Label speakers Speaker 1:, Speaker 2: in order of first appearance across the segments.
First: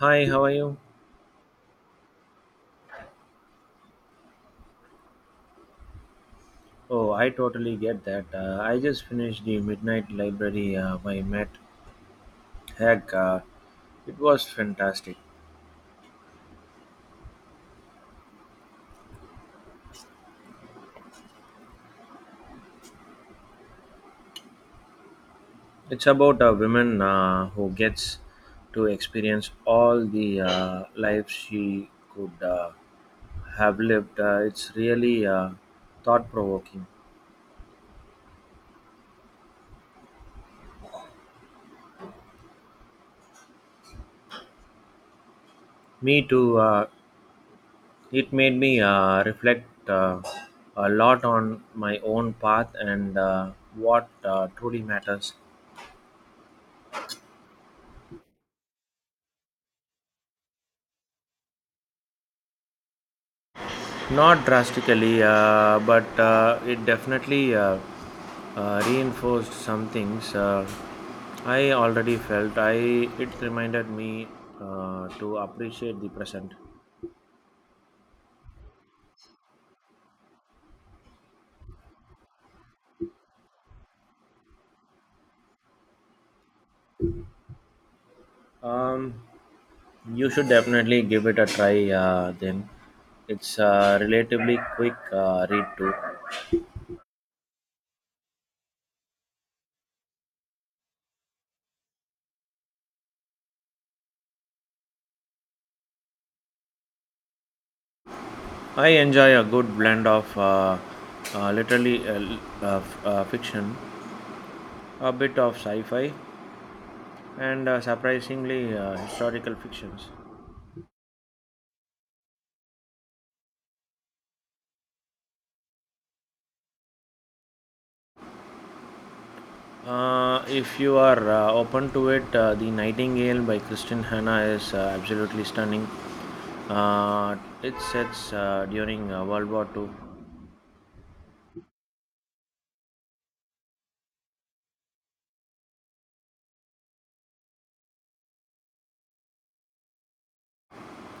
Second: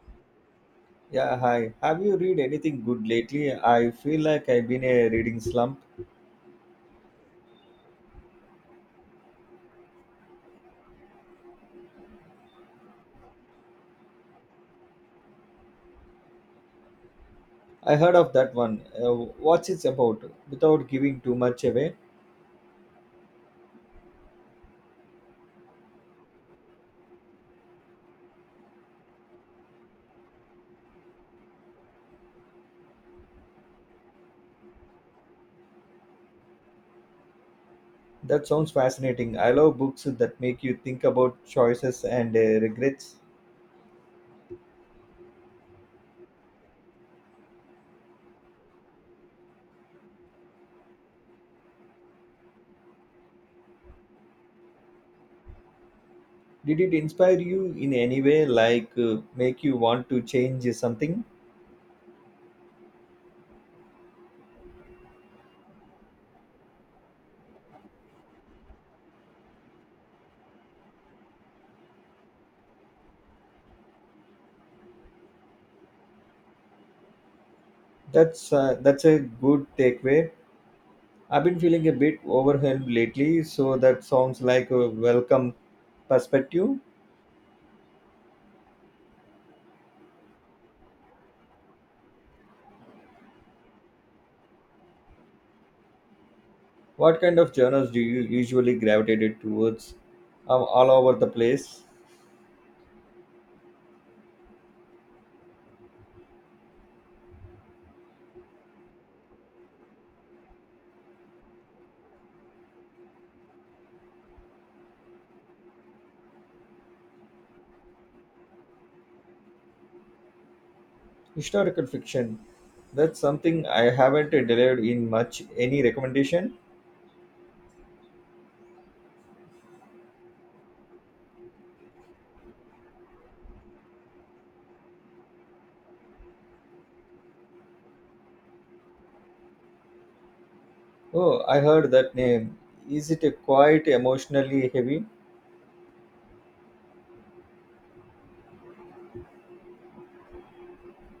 Speaker 1: Hi, how are you?
Speaker 2: Yeah, hi. Have you read anything good lately? I feel like I've been a reading slump.
Speaker 1: Oh, I totally get that. I just finished the Midnight Library by Matt Haig. It was fantastic.
Speaker 2: I heard of that one. What's it about? Without giving too much away.
Speaker 1: It's about a woman who gets to experience all the lives she could have lived. It's really thought provoking.
Speaker 2: That sounds fascinating. I love books that make you think about choices and regrets.
Speaker 1: Me too. It made me reflect a lot on my own path and what truly matters.
Speaker 2: Did it inspire you in any way, like make you want to change something?
Speaker 1: Not drastically, but it definitely reinforced some things I already felt. I It reminded me to appreciate the present.
Speaker 2: That's a good takeaway. I've been feeling a bit overwhelmed lately, so that sounds like a welcome perspective.
Speaker 1: Um, you should definitely give it a try. Then it's a relatively quick read too.
Speaker 2: What kind of genres do you usually gravitate towards? I'm all over the place.
Speaker 1: I enjoy a good blend of literally fiction, a bit of sci-fi, and surprisingly historical fictions.
Speaker 2: Historical fiction. That's something I haven't delivered in much. Any recommendation?
Speaker 1: If you are open to it, The Nightingale by Kristen Hanna is absolutely stunning. Uh, it sets during World War II.
Speaker 2: Oh, I heard that name. Is it a quite emotionally heavy?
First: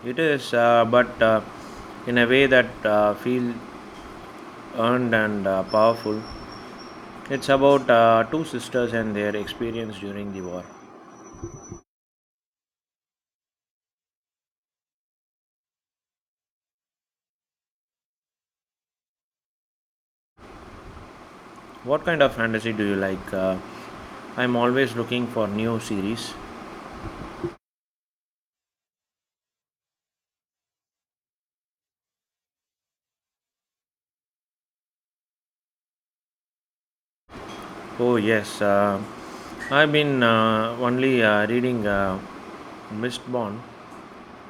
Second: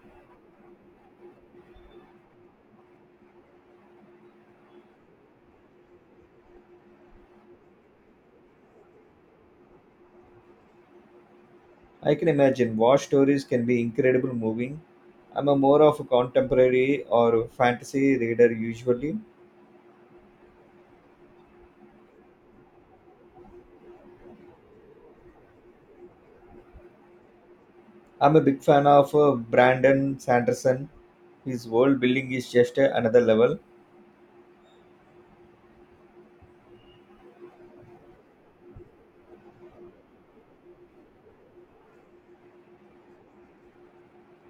Speaker 1: It is, but in a way that feel earned and powerful. It's about two sisters and their experience during the war.
Speaker 2: I can imagine war stories can be incredible moving. I'm a more of a contemporary or fantasy reader usually.
Speaker 1: What kind of fantasy do you like? I'm always looking for new series.
Speaker 2: I'm a big fan of Brandon Sanderson. His world building is just another level.
Speaker 1: Oh yes, I've been only reading Mistborn,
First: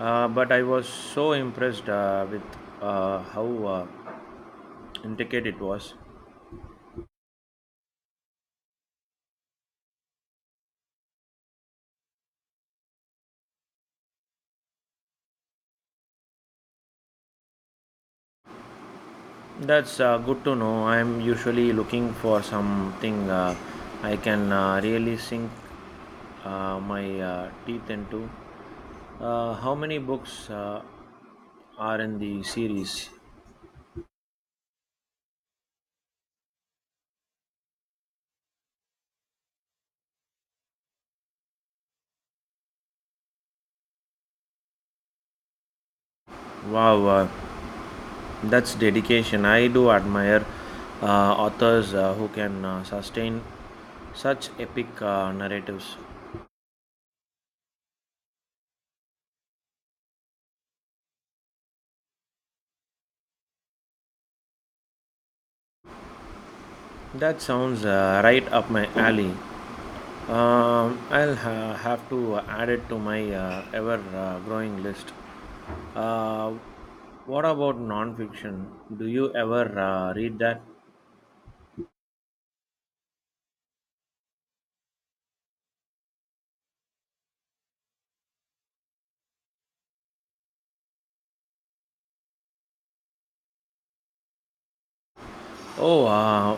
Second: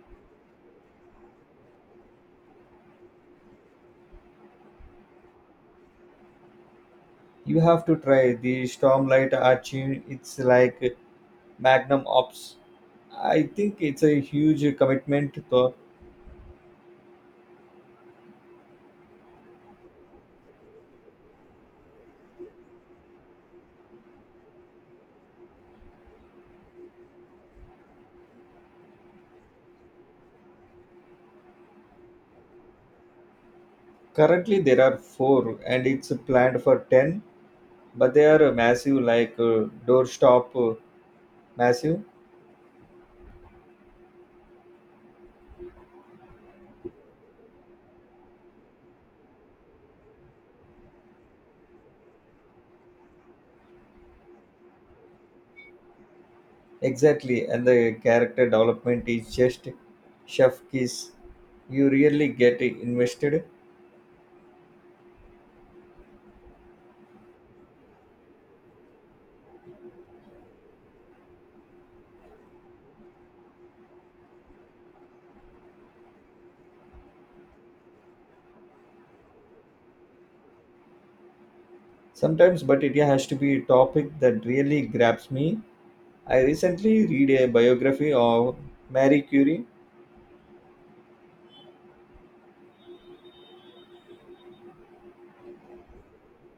Speaker 1: but I was so impressed with how intricate it was.
Speaker 2: You have to try the Stormlight Archie. It's like magnum ops. I think it's a huge commitment. So
Speaker 1: That's good to know. I'm usually looking for something I can really sink my teeth into. How many books are in the series?
Speaker 2: currently there are four, and it's planned for ten. But they are massive, like doorstop massive.
Speaker 1: Wow, that's dedication. I do admire uh, authors who can sustain such epic narratives.
Speaker 2: Exactly, and the character development is just chef kiss. You really get invested
Speaker 1: That sounds right up my alley. Have to add it to my ever growing list. Uh, what about nonfiction? Do you ever read that?
Speaker 2: sometimes, but it has to be a topic that really grabs me. I recently read a biography of Marie Curie.
Speaker 1: Oh,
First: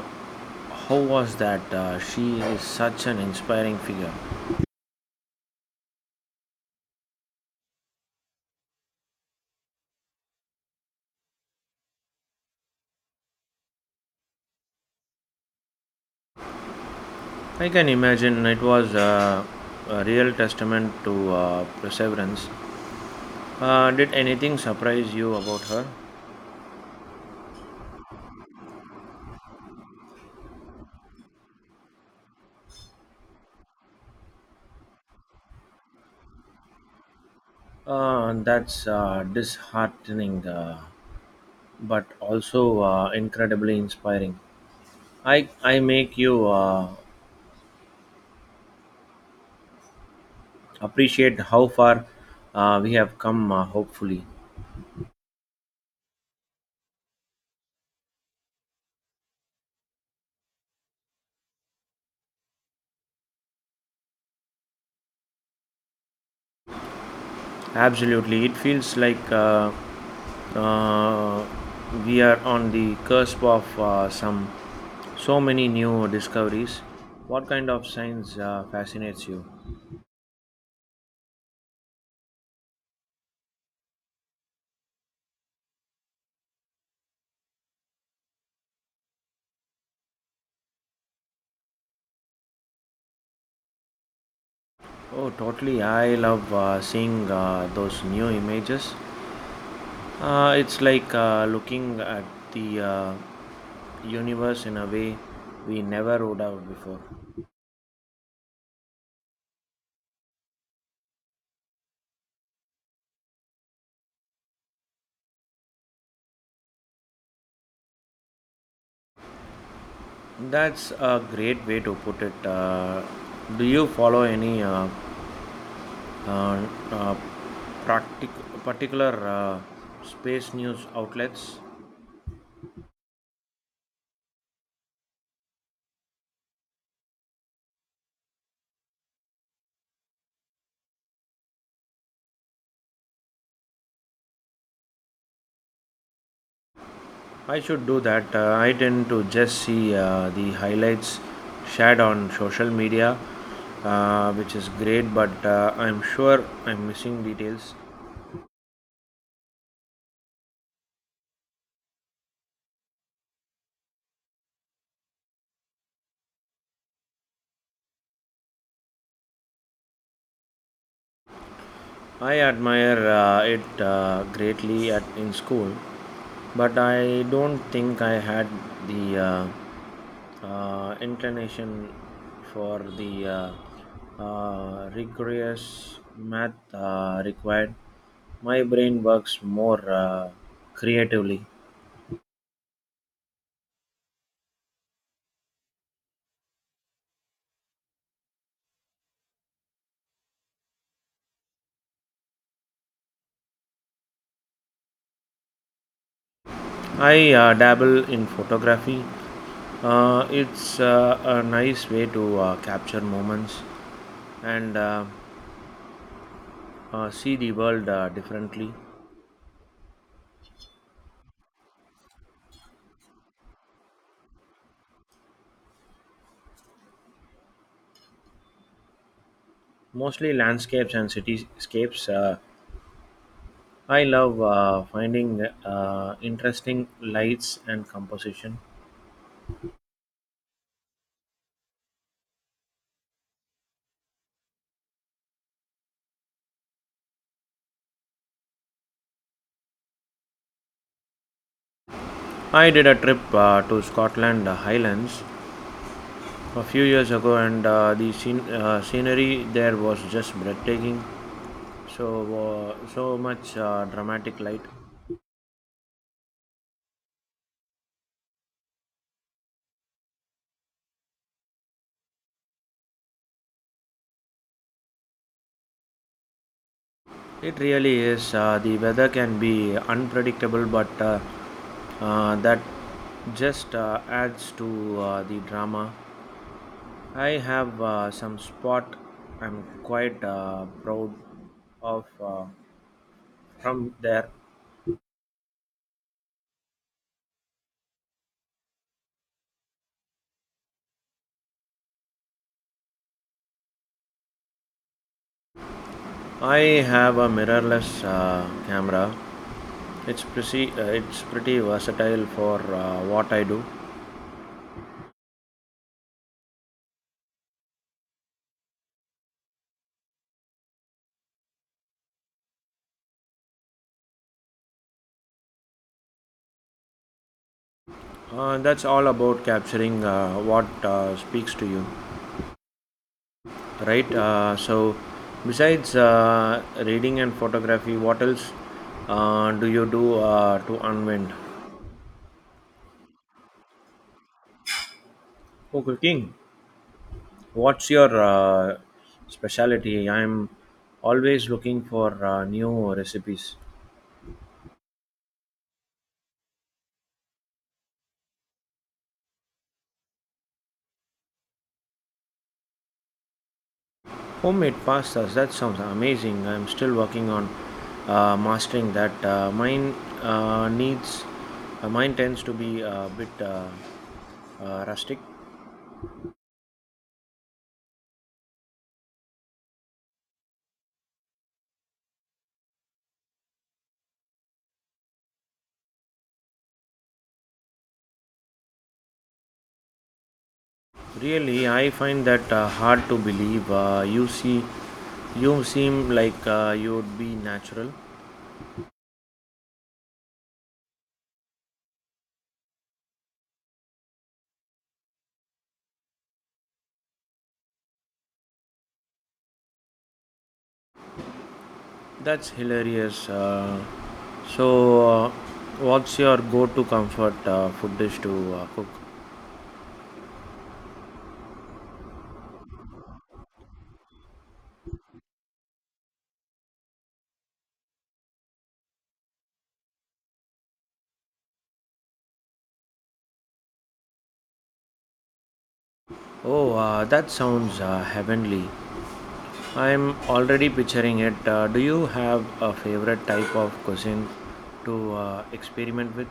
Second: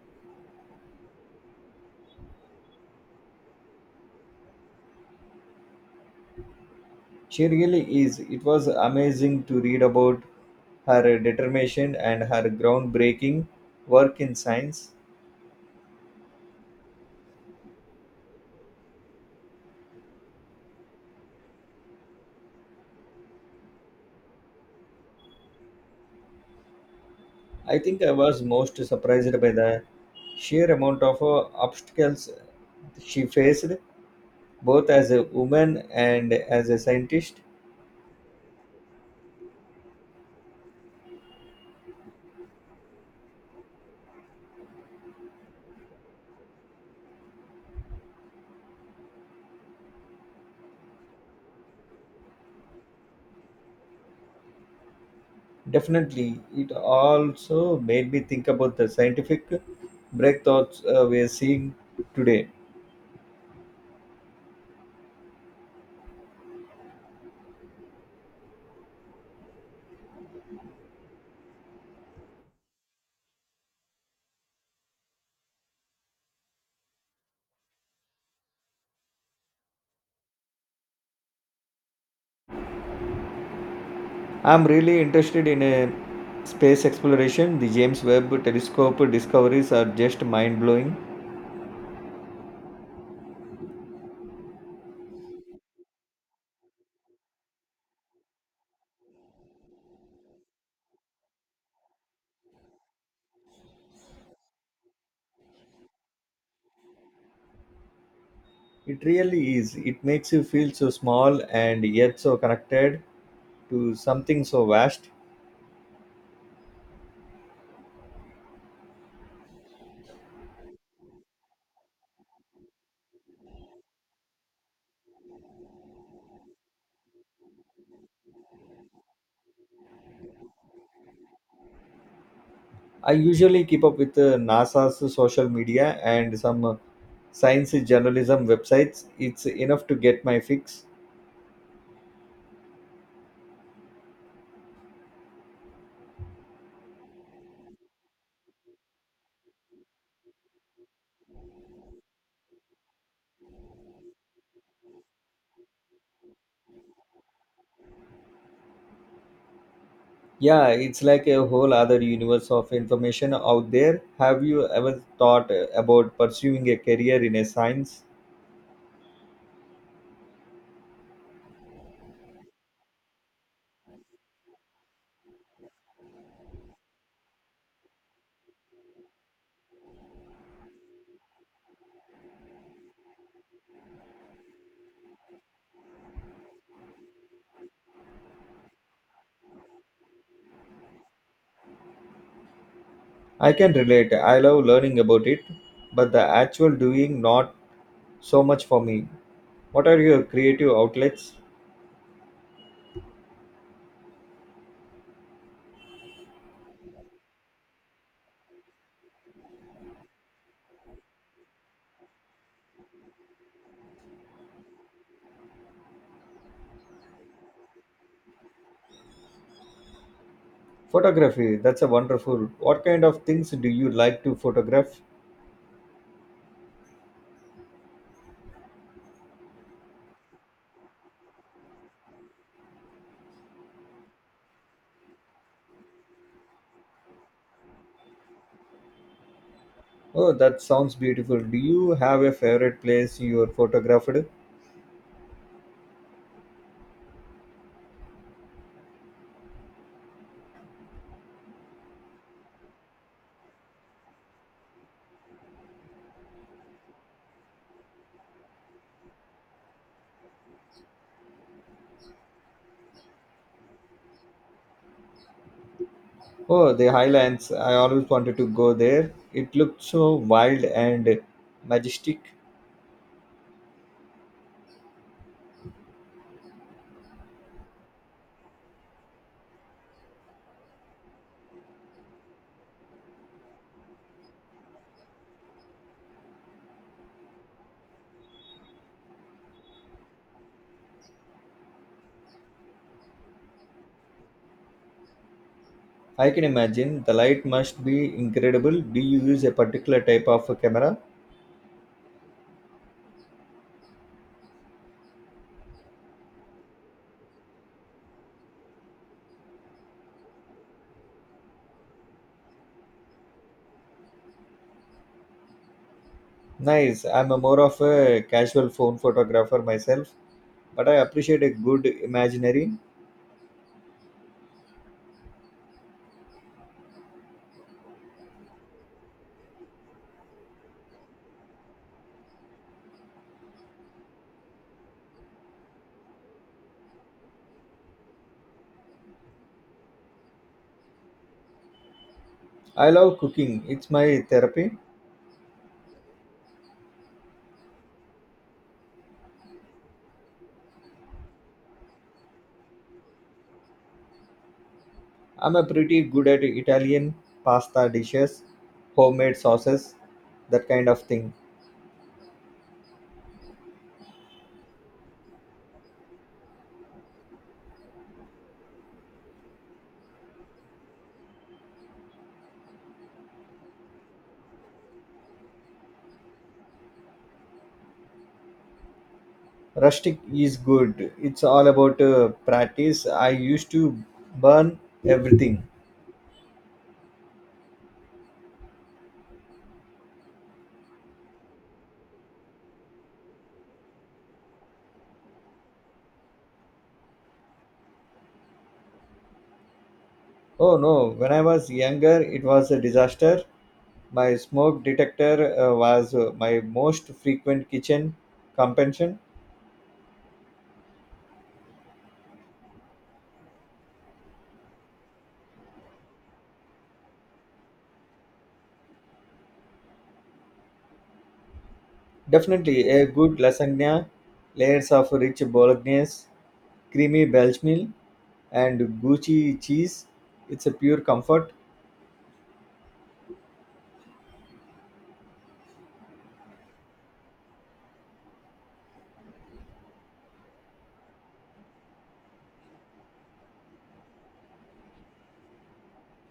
Speaker 1: how was that? She is such an inspiring figure.
Speaker 2: She really is. It was amazing to read about her determination and her groundbreaking work in science.
Speaker 1: I can imagine it was a real testament to perseverance. Did anything surprise you about her?
Speaker 2: I think I was most surprised by the sheer amount of obstacles she faced, both as a woman and as a scientist.
Speaker 1: That's disheartening, but also incredibly inspiring. I make you appreciate how far we have come, hopefully.
Speaker 2: Definitely, it also made me think about the scientific breakthroughs we are seeing today.
Speaker 1: Absolutely. It feels like uh, we are on the cusp of some so many new discoveries. What kind of science fascinates you?
Speaker 2: I'm really interested in space exploration. The James Webb Telescope discoveries are just mind blowing.
Speaker 1: Oh, totally! I love seeing those new images. It's like looking at the universe in a way we never would have before.
Speaker 2: It really is. It makes you feel so small and yet so connected to something so vast.
Speaker 1: That's a great way to put it. Do you follow any uh, uh, practic- particular space news outlets.
Speaker 2: I usually keep up with NASA's social media and some science journalism websites. It's enough to get my fix.
Speaker 1: I should do that. I tend to just see the highlights shared on social media, which is great, but I'm sure I'm missing details.
Speaker 2: Yeah, it's like a whole other universe of information out there. Have you ever thought about pursuing a career in a science?
Speaker 1: I admire it greatly in school, but I don't think I had the inclination for the rigorous math required, my brain works more creatively.
Speaker 2: I can relate. I love learning about it, but the actual doing not so much for me. What are your creative outlets?
Speaker 1: I dabble in photography. It's a nice way to capture moments and see the world differently.
Speaker 2: Photography. That's a wonderful. What kind of things do you like to photograph?
Speaker 1: Mostly landscapes and cityscapes. I love finding interesting lights and composition.
Speaker 2: Oh, that sounds beautiful. Do you have a favorite place you are photographed?
Speaker 1: I did a trip to Scotland Highlands a few years ago, and the scenery there was just breathtaking. So, so much dramatic light.
Speaker 2: Oh, the highlands. I always wanted to go there. It looked so wild and majestic.
Speaker 1: It really is. The weather can be unpredictable, but that just adds to the drama. I have some spot I'm quite proud of from there.
Speaker 2: I can imagine the light must be incredible. Do you use a particular type of a camera?
Speaker 1: I have a mirrorless camera. It's it's pretty versatile for what I do.
Speaker 2: Nice. I'm a more of a casual phone photographer myself, but I appreciate a good imaginary.
Speaker 1: That's all about capturing what speaks to you, right? So, besides reading and photography, what else do you do to unwind?
Speaker 2: I love cooking. It's my therapy.
Speaker 1: Oh, cooking. What's your specialty? I'm always looking for new recipes.
Speaker 2: I'm a pretty good at Italian pasta dishes, homemade sauces, that kind of thing.
Speaker 1: Homemade pastas, that sounds amazing. I'm still working on mastering that. Uh, needs, uh, mine tends to be a bit rustic.
Speaker 2: Rustic is good. It's all about practice. I used to burn everything.
Speaker 1: Really, I find that hard to believe. You see, you seem like you'd be natural.
Speaker 2: Oh no, when I was younger, it was a disaster. My smoke detector was my most frequent kitchen companion.
Speaker 1: That's hilarious. So, uh, what's your go to comfort food dish to cook?
Speaker 2: Definitely a good lasagna, layers of rich bolognese, creamy bechamel, and Gucci cheese. It's a pure comfort.
Speaker 1: Oh, that sounds heavenly. I'm already picturing it. Do you have a favorite type of cuisine to experiment with?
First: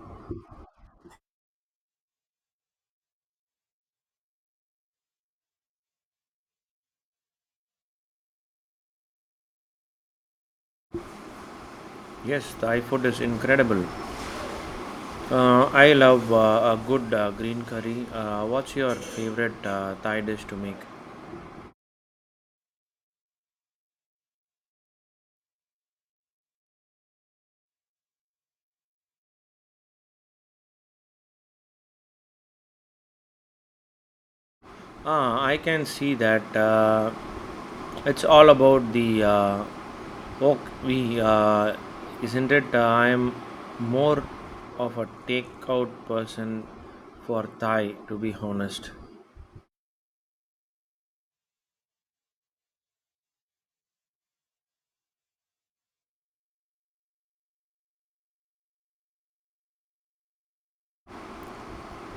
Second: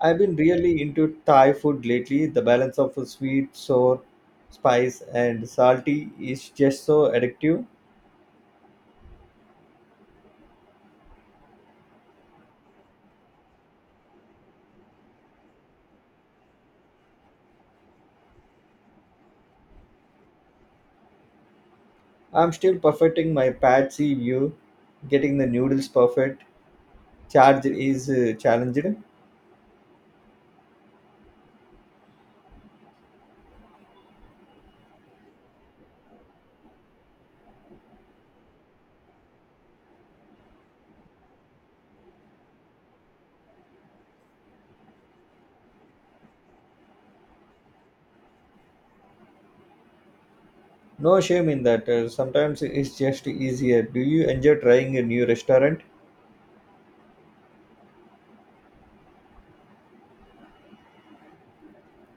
Speaker 2: I've been really into Thai food lately. The balance of sweet, sour, spice, and salty is just so addictive.
Speaker 1: Yes, Thai food is incredible. I love a good green curry. What's your favorite Thai dish to make?
Speaker 2: I'm still perfecting my patsy view, getting the noodles perfect. Charge is challenged.
Speaker 1: Ah, I can see that it's all about the wok we isn't it? I'm more of a takeout person for Thai, to be honest.
Speaker 2: No shame in that. Sometimes it's just easier. Do you enjoy trying a new restaurant?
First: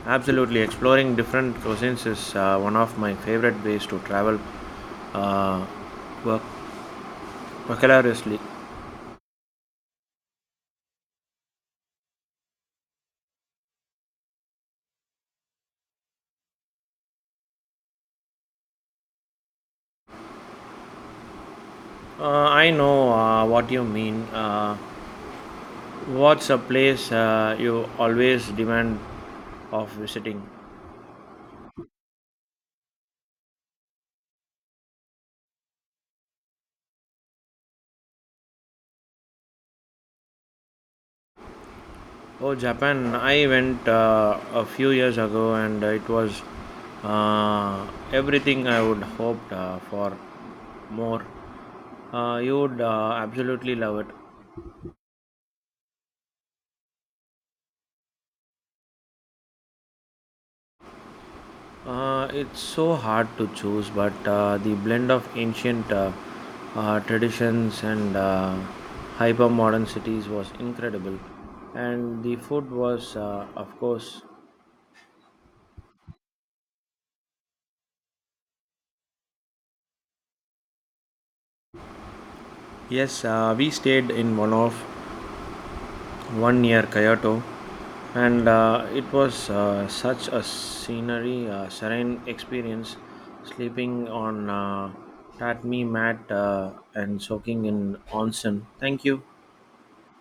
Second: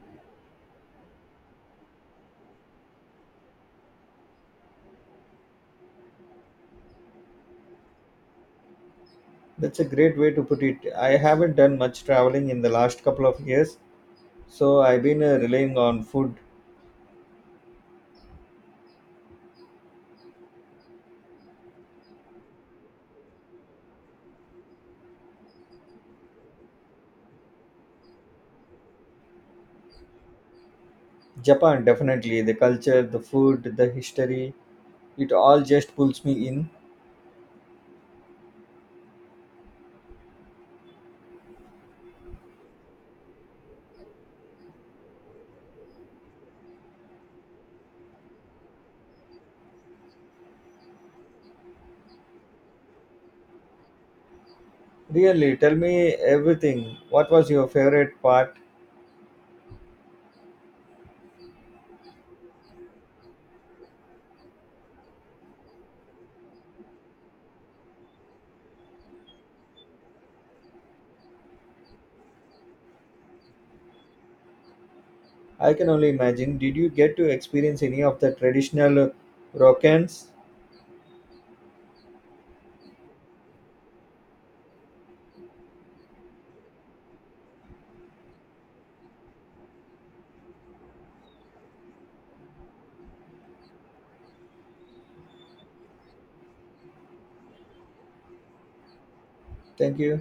Speaker 1: Absolutely, exploring different cuisines is one of my favorite ways to travel uh, work- vicariously.
Speaker 2: That's a great way to put it. I haven't done much traveling in the last couple of years, so I've been relying on food.
Speaker 1: I know what you mean. What's a place you always demand of visiting?
Speaker 2: Japan, definitely. The culture, the food, the history, it all just pulls me in.
Speaker 1: Oh, Japan. I went a few years ago and it was everything I would hoped for more. You would absolutely love it.
Speaker 2: Really, tell me everything. What was your favorite part?
Speaker 1: It's so hard to choose, but the blend of ancient traditions and hyper modern cities was incredible. And the food was, of course,
Speaker 2: I can only imagine. Did you get to experience any of the traditional rockans?
Speaker 1: yes, we stayed in one near Kyoto, and it was such a serene experience sleeping on tatami mat and soaking in onsen. Thank you.
Speaker 2: Thank you.